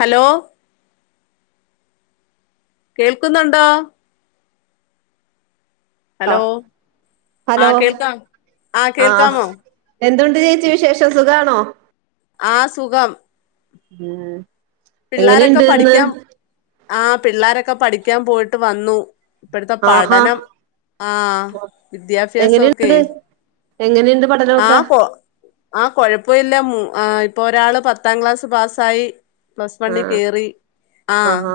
Hello കേൾക്കുന്നുണ്ടോ hello അഹ് ആ ഹലോ കേൾക്കാം ആ ആഹ് കേൾക്കാമോ എന്തുണ്ട് ചേച്ചി വിശേഷം സുഖാണോ ആഹ് സുഖം ഉം എങ്ങനെയിണ്ട് ഇന്ന് ആഹ് പിള്ളാരൊക്കെ പഠിക്കാൻ പോയിട്ട് വന്നു ഇപ്പഴത്തെ ആഹാ പഠനം ആഹ് വിദ്യാഭ്യാസൊക്കെയ് എങ്ങനെണ്ട് പഠനം ആഹ് കൊ ആഹ് കൊഴപ്പമില്ല മൂ ഇപ്പൊ ഒരാള് പത്താം ക്ലാസ് പാസ്സായി പ്ലസ് ആ വണ്ണി കേറി ആഹ് ആഹാ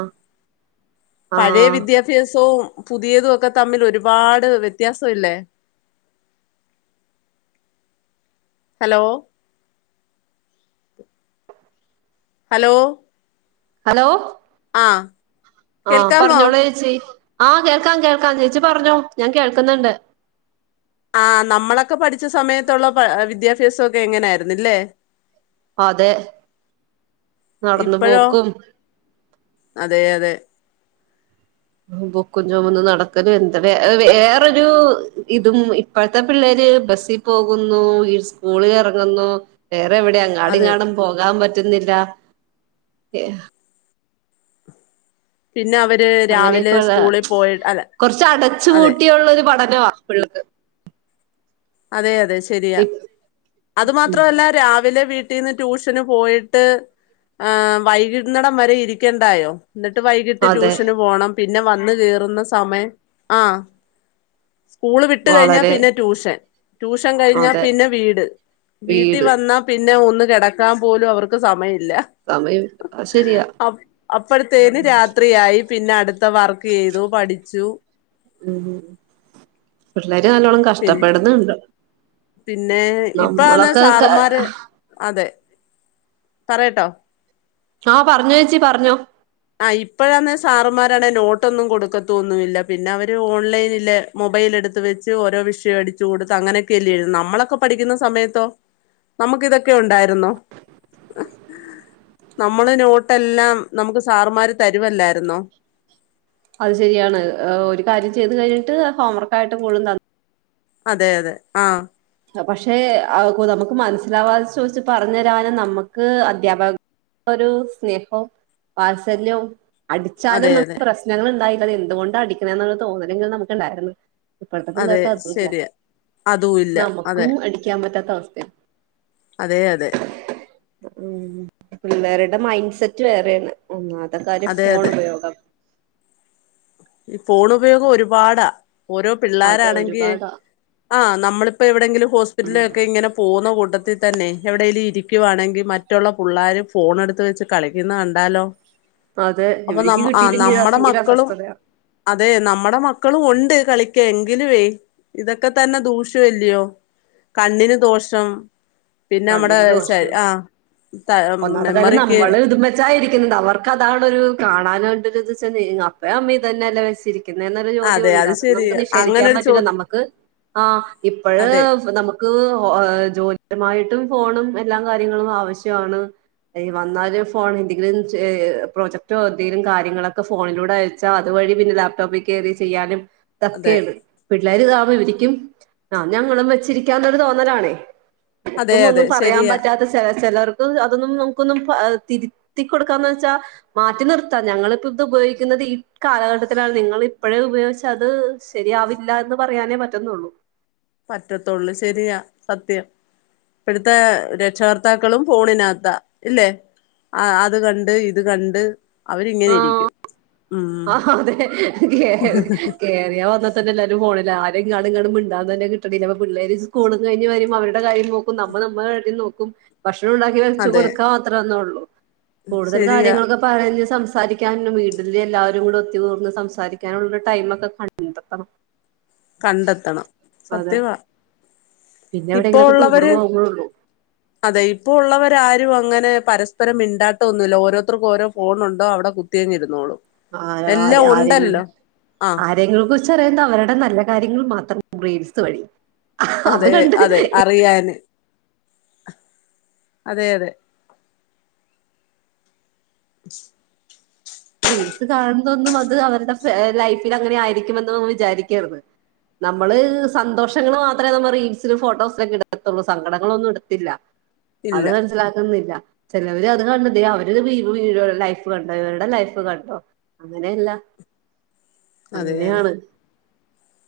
ആ പഴയ വിദ്യാഭ്യാസവും പുതിയതും ഒക്കെ തമ്മിൽ ഒരുപാട് വ്യത്യാസം ഇല്ലേ ഹലോ ഹലോ ഹലോ ആഹ് ആഹ് പറഞ്ഞോളൂ ചേച്ചി ആഹ് കേൾക്കാം കേൾക്കാം ചേച്ചി പറഞ്ഞോ ഞാൻ കേൾക്കുന്നുണ്ട് ആഹ് നമ്മളൊക്കെ പഠിച്ച സമയത്തുള്ള പ വിദ്യാഭ്യാസൊക്കെ ഇ ങ്ങനെയായിരുന്നല്ലേ അതെ നടന്ന് ഇപ്പഴോ പോക്കും അതെ അതെ ബുക്കും ചൊമന്ന് നടക്കലും എന്താ വേ വേറൊരു ഇതും ഇപ്പഴത്തെ പിള്ളേര് ബസ്സി പോകുന്നു ഈ സ്കൂളിൽ എറങ്ങുന്നു വേറെ എവിടെ അതെ ങ്ങാടിങ്ങാടും പോകാൻ പറ്റുന്നില്ല പിന്നെ അവര് രാവിലെ അങ്ങനെയൊക്കെയൊള്ള സ്കൂളിൽ പോയി അല്ല കൊറച്ച് അടച്ചു അതെ പൂട്ടിയുള്ളൊരു പഠനവ ഇപ്പല്ലദ് അതെ അതെ ശരിയാ അത് ഉം മാത്രമല്ല രാവിലെ വീട്ട ട്ടീന്ന് ട്യൂഷന് പോയിട്ട് ആഹ് വൈകുന്നെടം വരെ ഇരിക്കണ്ടായോ ന്നട്ട് വൈകിട്ട് അതെ ട്യൂഷന് പോണം പിന്നെ വന്ന് കേറുന്ന സമയം ആഹ് സ്കൂള് വിട്ട് കഴിഞ്ഞാ വളരെ പിന്നെ ട്യൂഷൻ ട്യൂഷൻ കഴിഞ്ഞ അതെ പിന്നെ വീട് വീട്ടീ വീട് വന്ന ന്ന പിന്നെ ഒന്ന് കെടക്കാൻ പോലും അവർക്ക് സമയില്ല സമയം അത് ശരിയാ അ അപ്പഴത്തേന് രാത്രിയായി പിന്നെ അടുത്ത വർക്ക് ചെയ്തു പഠി ച്ചു ഉം പിള്ളേര് നല്ലോണം പി കഷ്ടപ്പെടുന്നുണ്ട് പിന്നെ ഇപ്പാന്നെ നമ്മളൊക്കെ സാറുമ്മാര് അതെ പറയട്ടോ ആഹ് പറഞ്ഞോ ചേച്ചി പറഞ്ഞോ ആഹ് ഇപ്പഴാന്നെ സാറുമ്മാരണേ നോട്ടൊന്നും കൊടുക്കത്തൊന്നുല്ല പിന്നെ അവര് ഓൺലൈനില് മൊബൈൽ എടുത്ത് വെച്ച് ഓരോ വിഷയം അടിച്ചു കൊടുത്ത് അങ്ങനെയൊക്കെയല്ലേഴ്തുന്നെ നമ്മളൊക്കെ പഠിക്കുന്ന സമയത്തോ നമ്മക്കിതൊക്കെ ഒണ്ടായിരുന്നോ [inaudible] നമ്മളെ നോട്ടെല്ലാം നമുക്ക് സാറ്മ്മാര് തരുവല്ലായിരുന്നോ അത് ശരിയാണ് ഏഹ് ഒരു കാര്യം ചെയ്തു കഴിഞ്ഞിട്ട് ഹോംവർക്ക് ആയിട്ട് പോലും ത അതെ അതെ ആഹ് പക്ഷെ അ നമുക്ക് മനസ്സിലാവാതെ ചോദിച്ച് പറഞ്ഞു തരാനും നമ്മക്ക് അധ്യാപക ഒരു സ്നേഹവും വാത്സല്യവും അതെ അടിച്ചാലും അതെ നമുക്ക് പ്രശ്നങ്ങൾ ഉണ്ടായില്ല. അത് എന്തുകൊണ്ടാ അടിക്കുന്നേന്നുള്ള തോന്നലെങ്കിലും നമുക്ക് ഉണ്ടായിരുന്നു. ഇപ്പളത്തെ അതെ പിള്ളേർക്ക് അതും ഇല്ല. ശരിയാ അതും ഇ നമുക്കും അടിക്കാൻ പറ്റാത്ത അവസ്ഥയാ. അതെ അതെ പിള്ളേരുടെ മൈൻഡ് സെറ്റ് വേറെയാണ്. ഒന്നാമത്തെ കാര്യം അതെ ഫോൺ അതെ ഉപയോഗം. ഈ ഫോൺ ഉപയോഗം ഒരുപാടാ ഓരോ അത് പിള്ളോരാണെങ്കിൽ ഒരുപാടാ ആ നമ്മളിപ്പോ എവിടെെങ്കിലും ഹോസ്പിറ്റലിലൊക്കെ ഇങ്ങനെ പോന്ന കൂട്ടത്തിൽ തന്നെ എവിടെേങ്കലും ഇരിക്കുയാണെങ്കിൽ മറ്റുള്ള പിള്ളേർ ഫോണെടുത്ത് വെച്ച് കളിക്കുന്നത് കണ്ടാലോ അതെ അപ്പൊ ഇവനിക്ക് നമ്മ ആ കിട്ടിയില്ലെങ്കിൽ നമ്മടെ ഭയങ്കര മക്കളും അസ്വസ്ഥതയാ. അതെ നമ്മുടെ മക്കളും ഉണ്ട് കളിക്കാൻ എങ്കിലുവേ- ഇതൊക്കെ തന്നെ ദൂഷ്യം അല്ലിയോ കണ്ണിന് ദോഷം പിന്നെ നമ്മടെ കണ്ണിന് ശ ദോഷം ആ ത മെമ്മറിക്ക് ച്ചാരിക്കുന്നത് അവർക്ക് അതാണൊരു കാണാനണ്ടെരു ഇത് വെച്ചാ അപ്പേ അമ്മീ തന്നെയല്ലേ വെച്ചിരി ക്കുന്നൊരു ചോദ്യം അതെ ഉണ്ട്. അത് ശരിയ നമുക്ക് നിഷേധിക്കാൻ അങ്ങനൊരു ചോ പറ്റില്ല. നമുക്ക് ആ ഇപ്പഴ് അതെ നമുക്ക് ക്ക് ജോലിപരമായിട്ടും ഫോണും എല്ലാം കാര്യങ്ങളും ആവശ്യമാണ്. വന്നാല് ഫോൺ എന്തെങ്കിലും പ്രോജക്ടോ എന്തെങ്കിലും കാര്യങ്ങളൊക്കെ ഫോണിലൂടെ ച്ചാ അതുവഴി പിന്നെ ലാപ്ടോപ്പിൽ കയറി ചെയ്യാനും അതെ ഇതക്കെയാണ് പിള്ളേർ കാരണം ഇവരിക്കും ആ ഞങ്ങളും വെച്ചിരിക്കാന്നൊരു തോന്നലാണേ. അതെ നമുക്കും അതെ ഒന്നും പറയാൻ ശരിയാ പറ്റാത്ത ച ചിലർക്ക് അതൊന്നും നമുക്കൊന്നും തിരുത്തി കൊടുക്കാന്ന് വെച്ചാ മാറ്റി നിർത്താം. ഞങ്ങളിപ്പ ഇത് ഉപയോഗിക്കുന്നത് ഈ കാലഘട്ടത്തിലാണ് നിങ്ങള് ഇപ്പഴേ ഉപയോഗിച്ച അത് ശരിയാവില്ല എന്ന് പറയാനേ പറ്റുന്നുള്ളൂ. പറ്റത്തുള്ളൂ ശരിയാ സത്യം. ഇപ്പളത്തെ രക്ഷകർത്താക്കളും ഫോണിനകത്താ. ഇല്ലേ? ആ അത് കണ്ട് ഇത് കണ്ട് അവരിങ്ങനെ ഇരിക്കും. ഉം ആ അതെ കേറി കേറിയ ല്ലാരു ഫോണിലാ ആരും അങ്ങോ ഇങ്ങോട്ടു മിണ്ടാൻ തന്നെ കിട്ടണില്ല. അപ്പം പിള്ളേര് സ്കൂളും കഴിഞ്ഞ് വരുമ്പം അവരുടെ കാര്യ നമ്മ നമ്മളെ രണ്ടിനേ നോക്കും ഭക്ഷണം ച്ചു അതെ കൊടുക്കാൻ മാത്രള്ളൂ കൂടുതൽ കാര്യ ശരിയാ പറഞ്ഞ് സംസാരിക്കാന് വീട്ടില് എല്ലാവരും ഇവിടെ എത്തിയാ ഉടനെ സംസാരിക്കാനുള്ള ടൈമ് ഒക്കെ കണ്ടെത്തണം. കണ്ടെത്തണം അതെ സത്യവാ. പിന്നെ ഇപ്പോ എവിടെങ്കിലും ഒക്കെ ടൂർ ഉള്ളവര് പോകുമ്പളേ ഉള്ളു. അതെ ഇപ്പ ഉള്ളവരാരും അങ്ങനെ പരസ്പരം മിണ്ടാട്ടൊന്നുമില്ല. ഓരോത്തർക്കും ഓരോ ഫോണുണ്ട് അവിടെ തിരിഞ്ഞിരുന്നോളൂ ആ എല്ലാം ഉണ്ടല്ലോ. ആ നിങ്ങൾക്കും ചെറിയ അവരുടെ നല്ല കാര്യങ്ങൾ മാത്രം റീൽസ് വഴി അത് അതെ കണ്ട് അതെ അറിയാന് അതെ അതെ. റീൽസ് കാണുന്നതൊന്നും അത് അവരുടെ ലൈഫിൽ അങ്ങനെ ആയിരിക്കുമെന്ന് വിചാരിക്കരുത്. നമ്മള് സന്തോഷങ്ങൾ മാത്രമേ നമ്മ റീൽസിലും ഫോട്ടോസിലൊക്കെ ഇടുത്തുള്ളൂ സങ്കടങ്ങൾ ഒന്നും ഇടത്തില്ല അത് ഇല്ല മനസ്സിലാക്കുന്നില്ല. ചിലവര് അത് കണ്ടണ്ട് അവര് ലൈഫ് കണ്ടോ ഇവരുടെ ലൈഫ് ഫ് കണ്ടോ അങ്ങനെയല്ല അതെ അതെ അങ്ങനെയാണ്.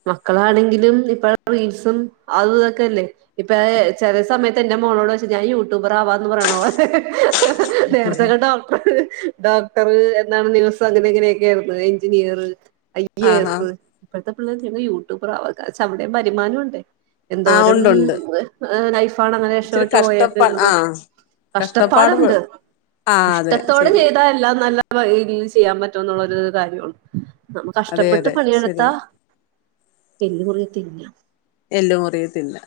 മക്കളാണെങ്കിലും ഇപ്പഴത്തെ റീൽസും അതും ഇതൊക്കെയല്ലേ. ഇപ്പ ചില സമയത്ത് എന്റെ മോളോട് ചോദിച്ച ഞാൻ യൂട്യൂബർ ആവാന്ന് പറയണ പോലെ നേരത്തെ ഒക്കെ ഡോക്ടർ ഡോക്ടറ് എന്നാണ് ദിവസം അങ്ങനെ ഇങ്ങനെയൊക്കെ ആയിരുന്നത് engineer, I A ah S ആഹ് ഇപ്പോഴത്തെ പിള്ളേർ ഞ യൂട്യൂബർആവാനാ. അവിടെയും വരുമാനം ഉണ്ട്. ആഹ് എന്തോരം ഉണ്ടുണ്ട് ഏ ലൈഫാണങ്ങനെ ഇച്ചിരി രഷോട്ട് കഷ്ടപ്പാ പോയേക്കുന്നത് ആഹ് കഷ്ടപ്പാട് കഷ്ടപ്പാടുണ്ട് ആഹ് അതെ ഇഷ്ടത്തോടെ ശരിയാ ചെയ്താ എല്ലാം നല്ല രീ തിൽ ചെയ്യാൻ പറ്റും എന്നുള്ളരു കാര്യമാണ് നമ്മ അതെ കഷ്ടപ്പെട്ട് അതെ പണിയെടുത്താ ശരിയാ എല്ലു മുറിയെ തിന്നാം എല്ലുമുറിയെ തിന്നാം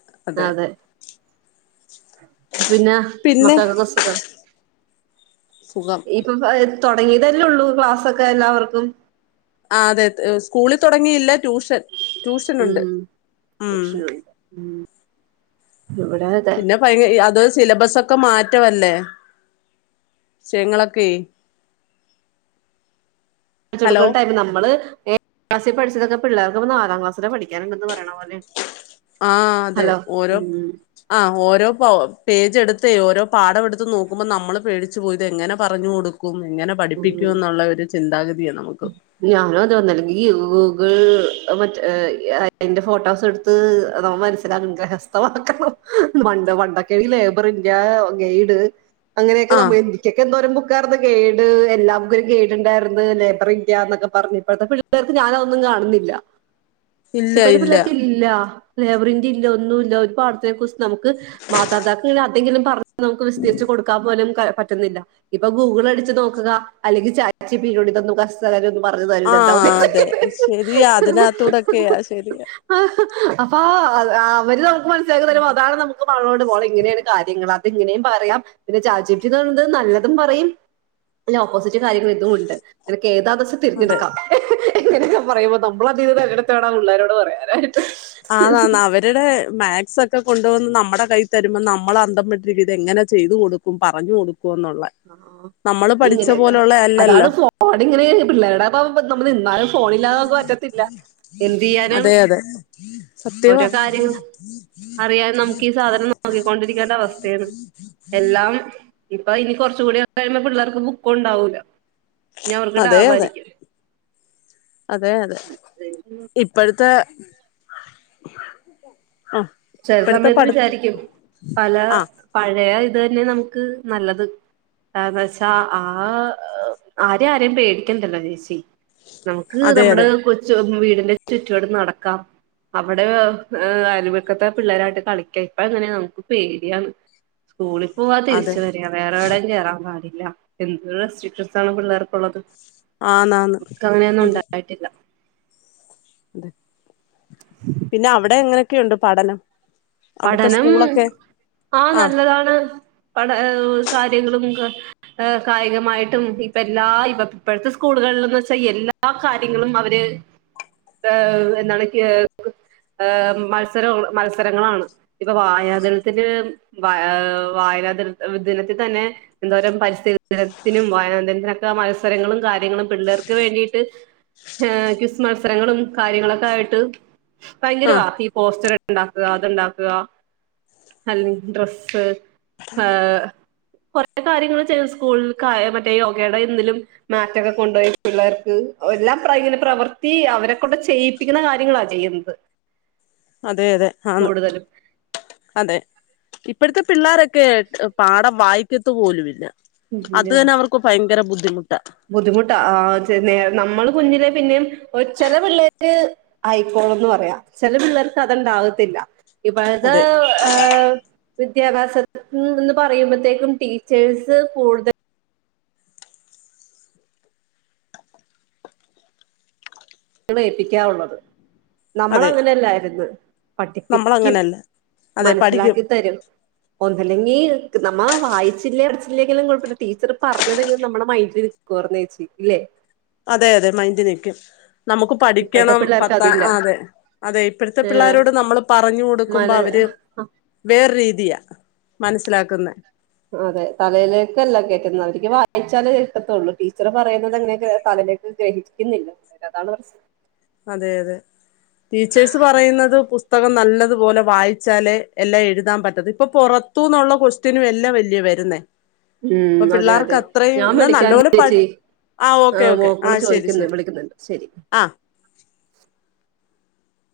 പിന്ന പിന്നെ മക്കക്കൊക്കെ സുഖം സുഖം ഇപ്പൊ [unintelligible] തൊടങ്ങിയതല്ലേള്ളൂ ക്ലാസ്സൊക്കെ എല്ലാവർക്കും ആ അതെ സ്കൂളിൽ തുടങ്ങിയില്ല ട്യൂഷൻ ട്യൂഷനുണ്ട് ഉം ട്യൂഷനുണ്ട് ഉം ഇവിടെ അതെ പിന്നെ ഭയ അത് സിലബസക്കെ മാറ്റവല്ലേ വിഷയങ്ങളൊക്കെ [inaudible] പഠിച്ച് ഹലോ കൊടുക്കണ ടൈം നമ്മള് ഏഴാം ക്ലാസിൽ പഠിച്ചതൊക്കെ പിള്ളേർക്ക് നാലാം ക്ലാസില് പഠിക്കാനുണ്ടെന്ന് പറയണ പോലെ ആഹ് അതെ ഹലോ ഓരോ ഉം ആ ഓരോ പേജ് എടുത്തേ ഓരോ പാഠം എടുത്ത് നോക്കുമ്പോ നമ്മള് പേടിച്ചു പോവും ഇതെങ്ങനെ പറഞ്ഞു കൊടുക്കും ക്കും എങ്ങനെ ഉം പഠിപ്പിക്കുന്നൊള്ള ഒരു ചിന്താഗതിയാ നമുക്ക് ഞാനും അതന്ന ഒന്നെങ്കി ഗൂഗിൾ മറ്റ് അയിന്റെ ഫോട്ടോസ് എടുത്ത് നമ്മ മനസ്സിലാക്കണം ഗ്രഹസ്ഥമാക്കണം പണ്ട് പണ്ടൊകേണങ്ങി ലേബർ ഞാനോ ഗൈഡ് അങ്ങനെയൊക്കെ ആ നമ്മ എനിക്കൊക്കെ എന്തോരം ബുക്കാര്ന്ന് ഗെയ്ഡ് എല്ലാവരിക്കും ഗൈടിണ്ടായിരുന്നു ഒക്കെ പറഞ്ഞ ഇപ്പോഴത്തെ പിള്ളേർക്ക് ഞാനതൊന്നും കാണുന്നില്ല ഇല്ല ഇപ്പഴത്തെ ഇല്ല പിള്ളേർക്ക് ല്ല ലേബറിന്റെല്ല ഒന്നും ഇല്ല ഒരു പാഠത്തിനെ കുറിച്ച് നമുക്ക് മാതാതാക്കളന്തെങ്കിലും പറഞ്ഞ നമുക്ക് വിസ്തരിച്ച് കൊടുക്ക് ക്കാ പോലും പറ്റുന്നില്ല ഇപ്പൊ ഗൂഗിൾ അടിച്ച് നോക്കുക അല്ലെങ്കിൽ ചാറ്റ് ജിപിറ്റി ഇതോ [unintelligible] [unintelligible] ആഹ് അതെ ശരിയാ അതിനകത്തൂടൊക്കെ ശരിയാ ആ അപ്പ അവര് നമുക്ക് മനസ്സിലാക്കി തരുമോ അതാണ് നമുക്ക് മകളോട് മോളെ ഇങ്ങനെയാണ് കാര്യങ്ങള് അത് ഇങ്ങനെയും പറയാം പിന്നെ ചാറ്റ്ജിപ്റ്റിന്ന് പറയുന്നത് നല്ലതും പറയും അല്ല ഓപ്പോസിറ്റ് കാര്യങ്ങൾ ഇതും ണ്ട് നിനക്ക് ഏതാന്ന്ച്ചാ അതെ തെരഞ്ഞെടുക്കാം ഇങ്ങനൊക്കെ പറയുമ്പോ നമ്മള അതീത് തെരെഞ്ഞെടുത്തോണം പിള്ളേരോട് പറയാനായിട്ട് ആന്നാന്ന് അവൻ അവരടെ മാത്സൊക്കെ കൊണ്ടുവന്ന് നമ്മടെ കൈയി തരുമ്പം നമ്മള് അന്തം വിട്ടിരിക്കും ഇതെങ്ങനെ ചെയ്ത് ചെയ്തു കൊടുക്കും പറഞ്ഞ് കൊടുകൊന്നൊള്ള ആഹ് നമ്മള് പഠിച്ച ഇങ്ങനെയൊക്കെ പോലൊള്ള അതാണ് ഫോണിങ്ങനെ പിള്ളേരുടെപ്പ നമ്മള് നിന്നാലും ഫോണില്ലാതമ്മക്ക് പറ്റത്തില്ല എന്ത് ചെയ്യാനാണ് അതെ അതെ ഓരോ സത്യവാ [inaudible] കാര്യം അറിയാൻ നമുക്ക് ഈ സാധനം നോക്കിക്കൊണ്ടിരിക്കേണ്ട അവസ്ഥയാണ് എല്ലാം ഇപ്പൊ ഇനി കുറചൂടി കഴിയുമ്പോ പിള്ളേർക്ക് ബുക്കൂണ്ടാവൂല അതെ യതെ അതെയതെ ഇപ്പോഴത്തെ [inaudible] ചെല സമയത്ത് പഠി വിചാരിക്കും പല ആ പഴയ ഇതന്നെ നമുക്ക് നല്ലത് ആ ന്നോച്ചാ ആ ആരെ ആരെയും പേടിക്കണ്ടല്ലോ ചേച്ചി നമുക്ക് അതെ നമ്മുടെ അതെ കൊ ച്ച് വീടിന്റെ ചുറ്റുവട്ടം നടക്കാം അവിടെ അ പക്കത്തെ പിള്ളരായിട്ട് കളിക്ക ഇപ്പ ങനാണോ സ്കൂളിൽ പോവാതിരിച്ച അതെ വര വേറെ എവിടെയും കേറാ പാടില്ല എന്ത് റെസ്ട്രിക്ഷൻസാ ണ് പിള്ളേർകൊ ള്ളത് ആന്നാന്ന് മ്മക്ക് അങ്ങനെയൊന്നും ഉണ്ടായിട്ടില്ല തെ [inaudible] പിന്നെ അവിടെ ങ്ങനെയൊക്കെയുണ്ട് പഠനം അവിടുത്തെ പഠനം സ്കൂളൊക്കെ ആ നല്ലതാണ് പഠ കാര്യങ്ങളുക്ക കായികമായിട്ടും ഇപ്പ എല്ലാ ഇപ്പ ഇപ്പോഴത്തെ സ്കൂളുകളിലന്ന് വെച്ചാൽ എല്ലാ എല്ലാ കാര്യങ്ങളും അവര് എന്താണ് ഹ മത്സര മത്സരങ്ങളാണ് ഇപ്പൊ വായനാതിരത്തിന്റെ വ വായനാതിര ദിനത്തിൽ തന്നെ എന്തോരം പരിസ്ഥിതിത്തിനും വായനദത്തിനൊക്കെ മത്സരങ്ങളും കാര്യങ്ങളും പിള്ളേർക്ക് വേണ്ടിട്ട് ക്വിസ് മത്സരങ്ങളും കാര്യങ്ങളൊക്കെ ആയിട്ട് ആ ഭയങ്കരവാ ഈ പോസ്റ്റർ ഉണ്ടാക്കുക അതുണ്ടാക്കുക അല്ലി ഡ്രെസ്സ് ആഹ് കുറെ കാര്യങ്ങൾ ചെയ്യ സ്കൂള മറ്റേ യോഗയുടെ എന്തതിലും മാറ്റൊക്കെ കൊണ്ടുപോയി പിള്ളേർക്ക് എല്ലാം ഇങ്ങനെ പ്രവർത്തി അവരെക്കൊണ്ട് ചെയ് പപ്പിക്കുന്ന കാര്യങ്ങളാ ചെയ്യുന്നത് അതെ അതെ ആന്ന് കൂടുതലും അതെ ഇപ്പഴത്തെ പിള്ളോരൊക്കെ പാടം വായിക്കത്ത പോലുംല്ല അത് പിന്നെ തന്നെ അവർക്ക് ഭയങ്കര ബുദ്ധിമുട്ടാ ബുദ്ധിമുട്ടാ ആഹ് നേ നമ്മള് കുഞ്ഞിലെ പിന്നെയും ഒ ചില പിള്ളേര് ആയിക്കോളന്ന് പറയാം ചില പിള്ളേർക്ക് അത്ണ്ടാവത്തില്ല ഇപ്പോഴത് അതെ വിദ്യാഭ്യാസത്തി എന്ന് പറയുമ്പോഴത്തേക്കും ടീച്ചേഴ്സ് കൂടുതൽ ണയിപ്പിക്കാറുള്ളത് അതെ നമ്മളങ്ങനെല്ലായിരുന്നു പഠിപ്പിക്കും നമ്മളങ്ങനെയല്ല അതെ പഠിക്കും മനസിലാക്കിത്തരും ഒന്നല്ലെങ്കി നമ്മ വായിച്ചില്ലേ അടച്ചില്ലേക്കെല്ലും കുഴപ്പമില്ല ടീച്ചർ പറഞ്ഞതെും നമ്മുടെ മൈൻഡില് കുറന്നേച്ചി ഇല്ലേ അതെ അതെ മൈൻന്ഡ നക്കും നമുക്ക് ഇപ്പഴത്തെ പഠിക്കണം പിള്ളേർക്ക് പത്ത അതില്ല അതെ അതെ ഇപ്പോഴത്തെ ഏഹ് പിള്ളോരോട് നമ്മള് പറഞ്ഞു മല കൊടുക്കുമ്പോ അവര് വേറ രീതിയ മനസ്സിലാക്കുന്ന അതെ തലയിലേക്കല്ല കേയറ്റുന്നത് എനിക്ക് വായിച്ചാലല് കിട്ടത്തുള്ളൂ ടീച്ചർ പറയുന്നത് എങ്ങനെ തലേക്ക് ഗ്രഹിക്കുന്നില്ല അതാണ് അതെ അതെ ടീച്ചേഴ്സ് പറയുന്നത് പുസ്തകം നല്ലതുപോലെ വായിച്ചാലേ എല്ലാം എഴുതാൻ പറ്റത് ഇപ്പൊ പുറ ത്തൂന്നുള്ള കൊക്സ്റ്റിനും എല്ലാം വല്യ വരുന്നേ അപ്പൊ ഉം അതെ അതെ പിള്ളേർക്ക് അത്രയും ഞാൻ എന്നാ നല്ല വിളിക്കാം പോലെ പഠി ചേച്ചി ആഹ് ആ, ഓക്കേ ഓക്കേ മോക്കള് ആഹ് ശരി ചോദിക്കുന്നു ശരി വിളിക്കുന്നുണ്ട് ശരി ആ